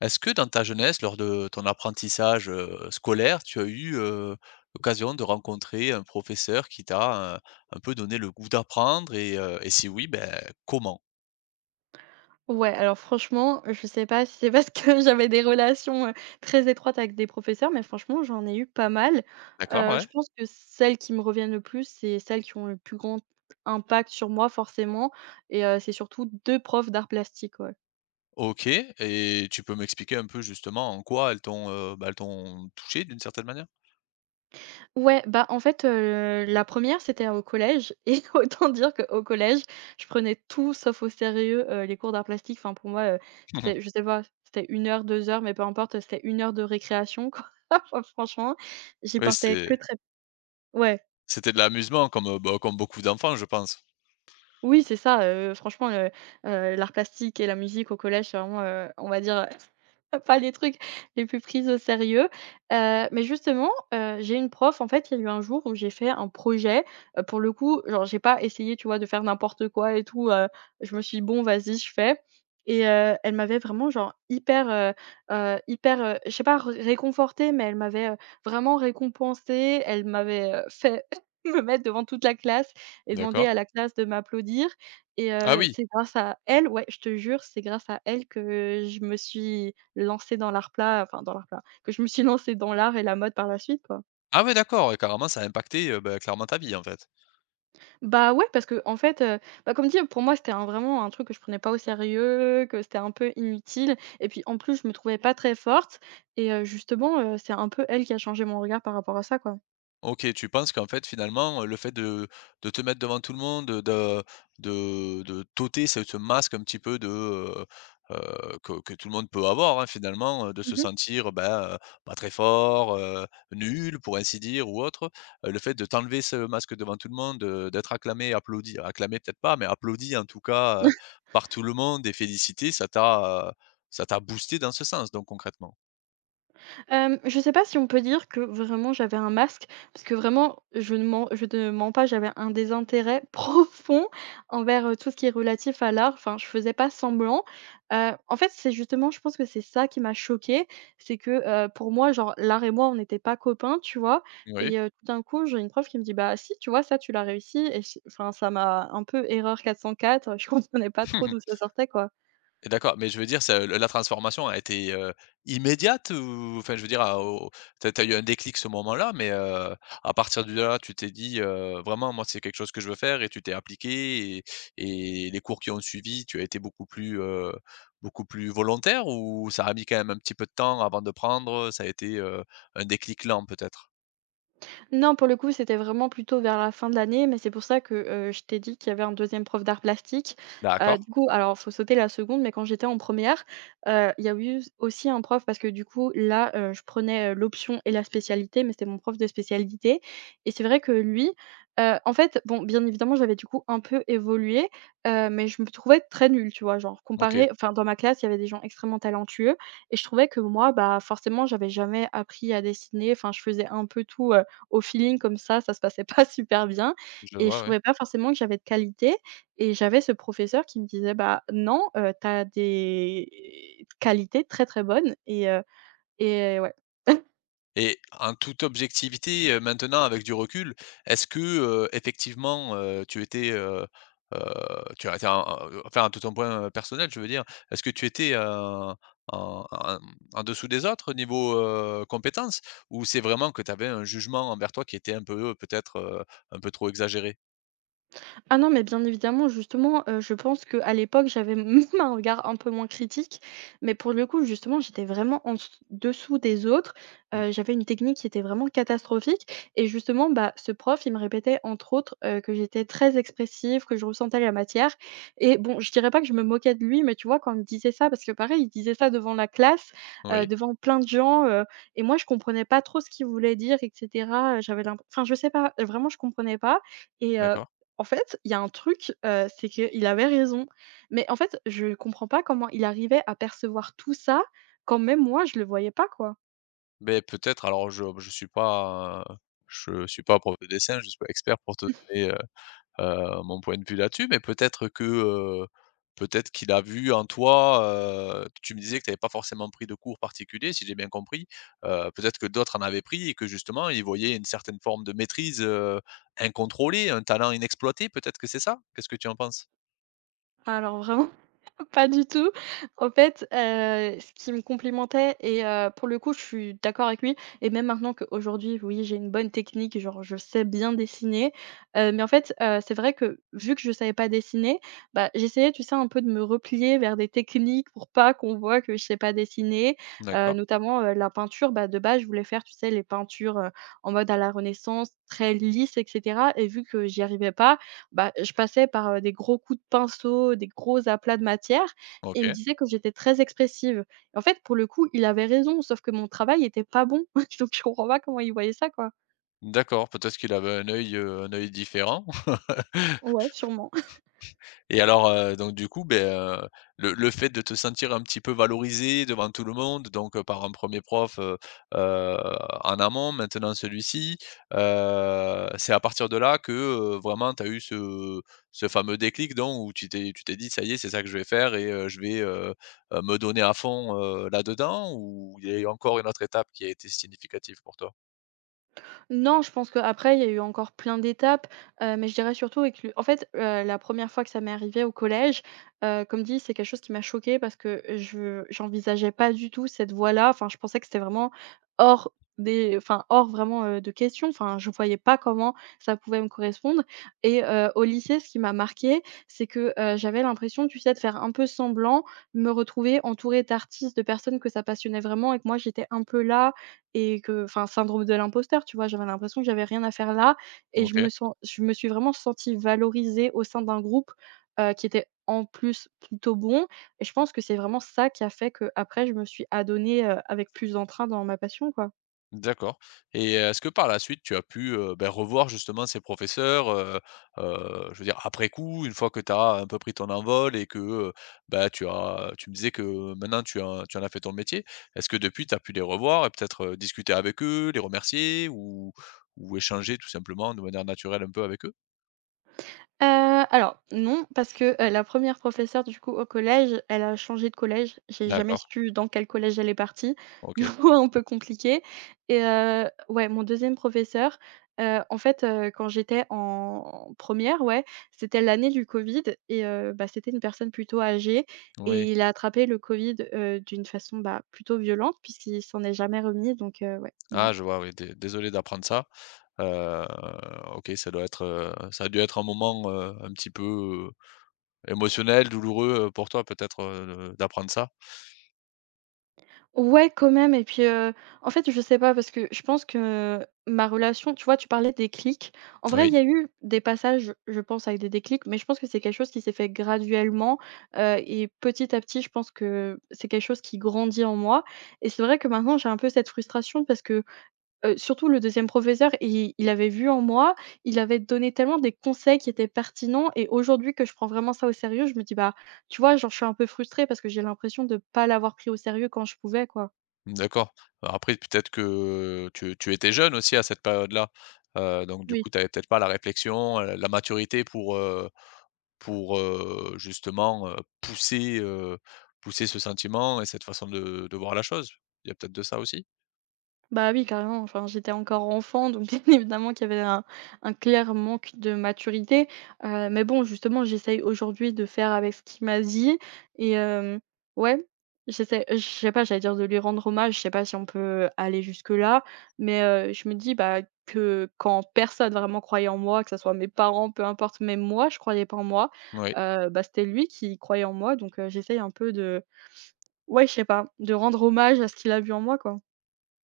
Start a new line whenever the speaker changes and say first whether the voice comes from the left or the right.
left: Est-ce que dans ta jeunesse, lors de ton apprentissage, scolaire, tu as eu, l'occasion de rencontrer un professeur qui t'a, un peu donné le goût d'apprendre et si oui, ben comment?
right: Ouais, alors franchement, je sais pas si c'est parce que j'avais des relations, très étroites avec des professeurs, mais franchement, j'en ai eu pas mal.
left: D'accord, ouais.
right: Je pense que celles qui me reviennent le plus, c'est celles qui ont le plus grand impact sur moi forcément et c'est surtout 2 profs d'arts plastiques, ouais.
left: OK et tu peux m'expliquer un peu justement en quoi elles t'ont, bah, elles t'ont touché d'une certaine manière?
right: Ouais, bah, en fait, la première c'était au collège et autant dire qu'au collège, je prenais tout sauf au sérieux, les cours d'art plastique. Enfin pour moi, c'était je sais pas, c'était une heure, 2 heures, mais peu importe, c'était une heure de récréation quoi. Enfin franchement, j'y
left: Oui,
right: portais que très ouais.
left: c'était de l'amusement comme, bah, comme beaucoup d'enfants, je pense.
right: Oui, c'est ça, franchement, l'art plastique et la musique au collège, c'est vraiment, on va dire, pas les trucs les plus pris au sérieux. Mais justement, j'ai une prof, en fait, il y a eu un jour où j'ai fait un projet, pour le coup, genre, j'ai pas essayé, tu vois, de faire n'importe quoi et tout, je me suis dit: «Bon, vas-y, je fais» et elle m'avait vraiment, genre, hyper, je sais pas, re réconfortée, mais elle m'avait, vraiment récompensée. Elle m'avait, fait me mettre devant toute la classe et demander
left: D'accord.
right: à la classe de m'applaudir et
left: Ah
right: heu,
left: oui.
right: c'est grâce à elle ouais, je te jure, c'est grâce à elle que je me suis lancée dans l'art plat, que je me suis lancée dans l'art et la mode par la suite, quoi.
left: Ah oui, d'accord, ouais, carrément ça a impacté, bah, clairement ta vie, en fait.
right: Bah, ouais, parce que en fait, bah, comme dit, pour moi, c'était un vraiment un truc que je prenais pas au sérieux, que c'était un peu inutile et puis, en plus, je me trouvais pas très forte et justement, c'est un peu elle qui a changé mon regard par rapport à ça, quoi.
left: OK, tu penses qu'en fait, finalement, le fait de te mettre devant tout le monde, de de t'ôter ce masque un petit peu de, que tout le monde peut avoir, hein, finalement, de se
right: Mmh.
left: sentir, ben, pas très fort, nul pour ainsi dire ou autre. Le fait de t'enlever ce masque devant tout le monde, d'être acclamé, applaudi acclamé peut-être pas, mais applaudi en tout cas, par tout le monde et félicité, ça t'a boosté dans ce sens donc concrètement?
right: Je sais pas si on peut dire que vraiment j'avais un masque, parce que vraiment je ne mens pas, j'avais un désintérêt profond envers, tout ce qui est relatif à l'art. Enfin, je faisais pas semblant. En fait, c'est justement je pense que c'est ça qui m'a choquée, c'est que, pour moi, genre l'art et moi, on n'était pas copains, tu vois?
left: Oui.
right: Et tout d'un coup, j'ai une prof qui me dit: «Bah si, tu vois, ça, tu l'as réussi» et j enfin ça m'a un peu erreur 404, je comprenais pas trop d'où ça sortait, quoi.
left: D'accord, mais je veux dire, ça, la transformation a été, immédiate ou enfin, je veux dire, à au tu as eu un déclic ce moment-là, mais, à partir de là, tu t'es dit, «Vraiment, moi, c'est quelque chose que je veux faire» et tu t'es appliqué et les cours qui ont suivi, tu as été beaucoup plus volontaire ou ça a mis quand même un petit peu de temps avant de prendre, ça a été, un déclic lent peut-être?
right: Non, pour le coup, c'était vraiment plutôt vers la fin de l'année, mais c'est pour ça que, je t'ai dit qu'il y avait un deuxième prof d'art plastique.
left: D'accord,
right: Du coup, alors faut sauter la seconde, mais quand j'étais en première, re il y a eu aussi un prof parce que du coup là, je prenais, l'option et la spécialité, mais c'était mon prof de spécialité et c'est vrai que lui, en fait, bon, bien évidemment, j'avais du coup un peu évolué, mais je me trouvais très nulle, tu vois? Genre
left: OK,
right: comparé enfin dans ma classe, il y avait des gens extrêmement talentueux et je trouvais que moi, bah, forcément, j'avais jamais appris à dessiner, enfin je faisais un peu tout, au feeling comme ça se passait pas super bien
left: je le
right: et je
left: vois, ouais.
right: trouvais pas forcément que j'avais de qualité et j'avais ce professeur qui me disait: «Bah non, tu as des qualités très, très bonnes» et ouais.
left: Et en toute objectivité, maintenant avec du recul, est-ce que, effectivement, tu étais, tu as été en en enfin, de ton point, personnel, je veux dire, est-ce que tu étais, en en en dessous des autres au niveau, compétences? Ou c'est vraiment que tu avais un jugement envers toi qui était un peu, peut-être, un peu trop exagéré?
right: Ah non, mais bien évidemment, justement, je pense qu'à l'époque, j'avais même un regard un peu moins critique, mais pour le coup, justement, j'étais vraiment en dessous des autres.
left: Mmh,
right: J'avais une technique qui était vraiment catastrophique et justement, bah, ce prof, il me répétait entre autres, que j'étais très expressive, que je ressentais la matière et bon, je dirais pas que je me moquais de lui, mais tu vois, quand il me disait ça parce que pareil, il disait ça devant la classe,
left: oui,
right: devant plein de gens, et moi, je comprenais pas trop ce qu'il voulait dire et cetera, je sais pas, vraiment, je comprenais pas et heu
left: d'accord.
right: En fait, il y a un truc, c'est qu'il avait raison. Mais en fait, je comprends pas comment il arrivait à percevoir tout ça, quand même moi je le voyais pas, quoi.
left: Mais peut-être alors je suis pas prof de dessin, je suis pas expert pour te donner, mon point de vue là-dessus, mais peut-être que, peut-être qu'il a vu en toi, tu me disais que tu n'avais pas forcément pris de cours particuliers, si j'ai bien compris. Peut-être que d'autres en avaient pris et que justement, ils voyaient une certaine forme de maîtrise, incontrôlée, un talent inexploité, peut-être que c'est ça? Qu'est-ce que tu en penses?
right: Enfin, Alors vraiment Pas du tout. En fait, ce qui me complimentait pour le coup, je suis d'accord avec lui et même maintenant qu'aujourd'hui, oui, j'ai une bonne technique, genre je sais bien dessiner, mais en fait, c'est vrai que vu que je savais pas dessiner, bah, j'essayais, tu sais, un peu de me replier vers des techniques pour pas qu'on voit que je sais pas dessiner,
left: D'accord,
right: notamment, la peinture, bah, de base, je voulais faire, tu sais, les peintures, en mode à la Renaissance, très lisses et cetera et vu que j'y arrivais pas, bah, je passais par, des gros coups de pinceau, des gros aplats de matière et il me
left: OK.
right: disait que j'étais très expressive. En fait, pour le coup, il avait raison, sauf que mon travail était pas bon, donc je comprends pas comment il voyait ça, quoi.
left: D'accord, peut-être qu'il avait un œil différent.
right: Ouais, sûrement.
left: Et alors, donc du coup, heu, le fait de te sentir un petit peu valorisé devant tout le monde, donc, par un premier prof, heu, en amont, maintenant celui-ci, c'est à partir de là que, vraiment tu as eu ce ce fameux déclic donc où tu t'es dit: «Ça y est, c'est ça que je vais faire et je vais, me donner à fond, là-dedans» ou il y a eu encore une autre étape qui a été significative pour toi?
right: Non, je pense qu'après, il y a eu encore plein d'étapes, mais je dirais surtout avec le en fait, la première fois que ça m'est arrivé au collège, comme dit, c'est quelque chose qui m'a choquée parce que je j'envisageais pas du tout cette voie-là. Enfin, je pensais que c'était vraiment hors hors vraiment, de question. Enfin, je voyais pas comment ça pouvait me correspondre et au lycée, ce qui m'a marqué, c'est que, j'avais l'impression, tu sais, de faire un peu semblant, me retrouver entourée d'artistes, de personnes que ça passionnait vraiment et que moi, j'étais un peu là et que enfin, syndrome de l'imposteur, tu vois? J'avais l'impression que j'avais rien à faire là et
left: OK.
right: je me suis vraiment sentie valorisée au sein d'un groupe, qui était en plus plutôt bon et je pense que c'est vraiment ça qui a fait que après je me suis adonnée, avec plus d'entrain dans ma passion, quoi.
left: D'accord et est-ce que par la suite tu as pu, bah, revoir justement ces professeurs, je veux dire après coup, une fois que tu as un peu pris ton envol et que, bah, tu me disais que maintenant tu en as fait ton métier. Est-ce que depuis tu as pu les revoir et peut-être, discuter avec eux, les remercier ou échanger tout simplement de manière naturelle un peu avec eux?
right: Heu, alors non, parce que, la première professeure du coup au collège, elle a changé de collège. J'ai jamais
left: D'accord,
right: su dans quel collège elle est partie, du
left: OK.
right: coup un peu compliqué et ouais, mon deuxième professeur, en fait, quand j'étais en première, ouais, c'était l'année du covid et bah, c'était une personne plutôt âgée
left: Oui.
right: et il a attrapé le covid, d'une façon, bah, plutôt violente puisqu'il s'en est jamais remis donc ouais,
left: Ah
right: non.
left: je vois, oui, dé désolé d'apprendre ça. Heu, OK, ça doit être, ça a dû être un moment, un petit peu, émotionnel, douloureux, pour toi peut-être, de d'apprendre ça?
right: Ouais, quand même et puis, en fait, je sais pas parce que je pense que ma relation tu vois, tu parlais des clics. En vrai, il
left: Oui,
right: y a eu des passages, je pense, avec des déclics, mais je pense que c'est quelque chose qui s'est fait graduellement, et petit à petit, je pense que c'est quelque chose qui grandit en moi et c'est vrai que maintenant, j'ai un peu cette frustration parce que, surtout le deuxième professeur, il avait vu en moi, il avait donné tellement des conseils qui étaient pertinents et aujourd'hui que je prends vraiment ça au sérieux, je me dis: «Bah, tu vois, genre, je suis un peu frustrée parce que j'ai l'impression de pas l'avoir pris au sérieux quand je pouvais, quoi».
left: d'accord. Alors après peut-être que tu étais jeune aussi à cette période-là, donc du
right: Oui,
left: coup tu avais peut-être pas la réflexion, la maturité pour, justement, pousser, pousser ce sentiment et cette façon de voir la chose. Il y a peut-être de ça aussi?
right: bah, oui, carrément. Enfin, j'étais encore enfant, donc bien évidemment qu'il y avait un clair manque de maturité, mais bon, justement, j'essaye aujourd'hui de faire avec ce qu'il m'a dit et ouais, j'essaie je sais pas, j'allais dire de lui rendre hommage, je sais pas si on peut aller jusque-là, mais je me dis, bah, que quand personne vraiment croyait en moi, que ça soit mes parents, peu importe, même moi, je croyais pas en moi,
left: Oui.
right: bah, c'était lui qui croyait en moi, donc j'essaye un peu de ouais, je sais pas, de rendre hommage à ce qu'il a vu en moi, quoi.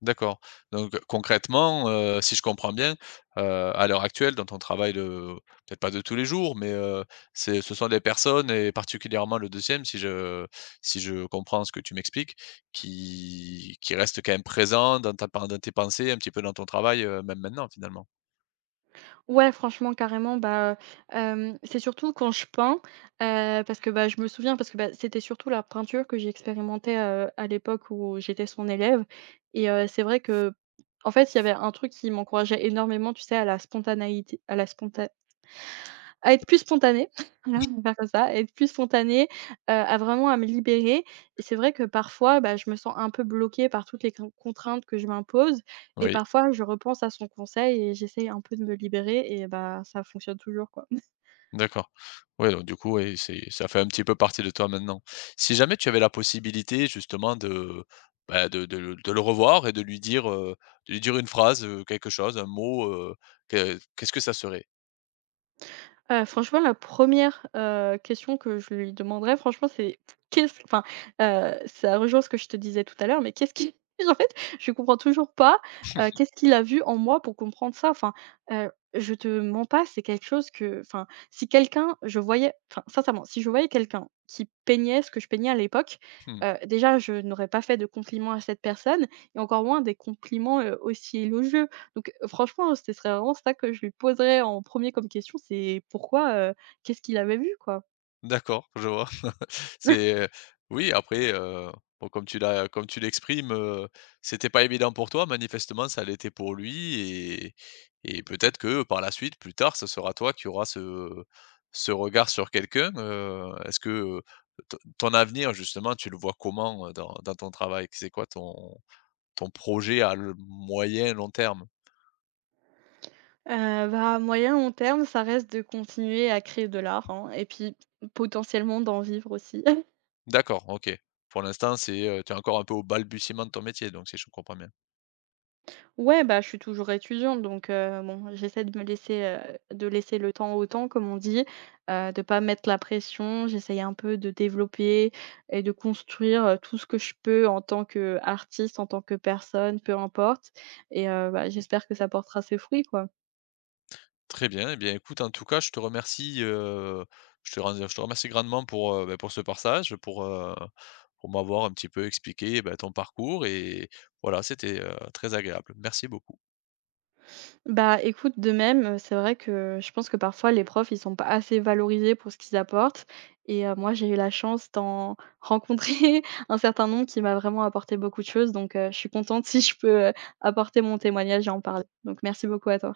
left: D'accord. Donc concrètement, si je comprends bien, à l'heure actuelle, dans ton travail de peut-être pas de tous les jours, mais c'est ce sont des personnes et particulièrement le deuxième, si je comprends ce que tu m'expliques, qui restent quand même présents dans ta pen dans tes pensées, un petit peu dans ton travail, même maintenant finalement?
right: Ouais, franchement, carrément, bah, c'est surtout quand je peins, parce que, bah, je me souviens parce que, bah, c'était surtout la peinture que j'expérimentais, à l'époque où j'étais son élève et c'est vrai que, en fait, il y avait un truc qui m'encourageait énormément, tu sais, à la spontanéité à la sponta à être plus spontanée, voilà, on va faire comme ça, à être plus spontanée, à vraiment à me libérer et c'est vrai que parfois, bah, je me sens un peu bloquée par toutes les contraintes que je m'impose et
left: Oui.
right: parfois je repense à son conseil et j'essaye un peu de me libérer et bah, ça fonctionne toujours, quoi.
left: D'accord. Ouais, donc du coup, ouais, c'est ça fait un petit peu partie de toi maintenant. Si jamais tu avais la possibilité justement de bah, de le de le revoir et de lui dire une phrase, quelque chose, un mot, que qu'est-ce que ça serait?
right: Franchement, la première re question que je lui demanderais, franchement, c'est qu'est-ce enfin, ça rejoint ce que je te disais tout à l'heure, mais qu'est-ce qui en fait, je comprends toujours pas, qu'est-ce qu'il a vu en moi pour comprendre ça? Enfin, je te mens pas, c'est quelque chose que enfin, si quelqu'un je voyais enfin, sincèrement, si je voyais quelqu'un qui peignait ce que je peignais à l'époque,
left: Mmh,
right: déjà, je n'aurais pas fait de compliments à cette personne et encore moins des compliments, aussi élogieux. Donc franchement, hein, ce serait vraiment ça que je lui poserais en premier comme question, c'est pourquoi, qu'est-ce qu'il avait vu, quoi?
left: d'accord, je vois. C'est, oui, après, bon, comme tu l'as comme tu l'exprimes, c'était pas évident pour toi, manifestement, ça l'était pour lui et et peut-être que, par la suite, plus tard, ce sera toi qui auras ce ce regard sur quelqu'un, est-ce que, heu, ton avenir, justement, tu le vois comment, dans dans ton travail? C'est quoi ton ton projet à l moyen, long terme?
right: Bah, moyen, long terme, ça reste de continuer à créer de l'art, hein et puis potentiellement d'en vivre aussi.
left: D'accord, OK. Pour l'instant, c'est, tu es encore un peu au balbutiement de ton métier, donc si je comprends bien.
right: Ouais, bah, je suis toujours étudiante, donc bon, j'essaie de me laisser, de laisser le temps au temps, comme on dit, de pas mettre la pression. J'essaye un peu de développer et de construire, tout ce que je peux en tant qu'artiste, en tant que personne, peu importe et bah, j'espère que ça portera ses fruits, quoi.
left: Très bien. Eh bien, écoute, en tout cas, je te remercie, je te ren je te remercie grandement pour, bah, pour ce partage, pour m'avoir un petit peu expliqué, bah, ton parcours et voilà, c'était, très agréable. Merci beaucoup.
right: Bah, écoute, de même, c'est vrai que je pense que parfois les profs, ils sont pas assez valorisés pour ce qu'ils apportent et moi, j'ai eu la chance d'en rencontrer un certain nombre qui m'a vraiment apporté beaucoup de choses donc je suis contente si je peux, apporter mon témoignage et en parler. Donc merci beaucoup à toi.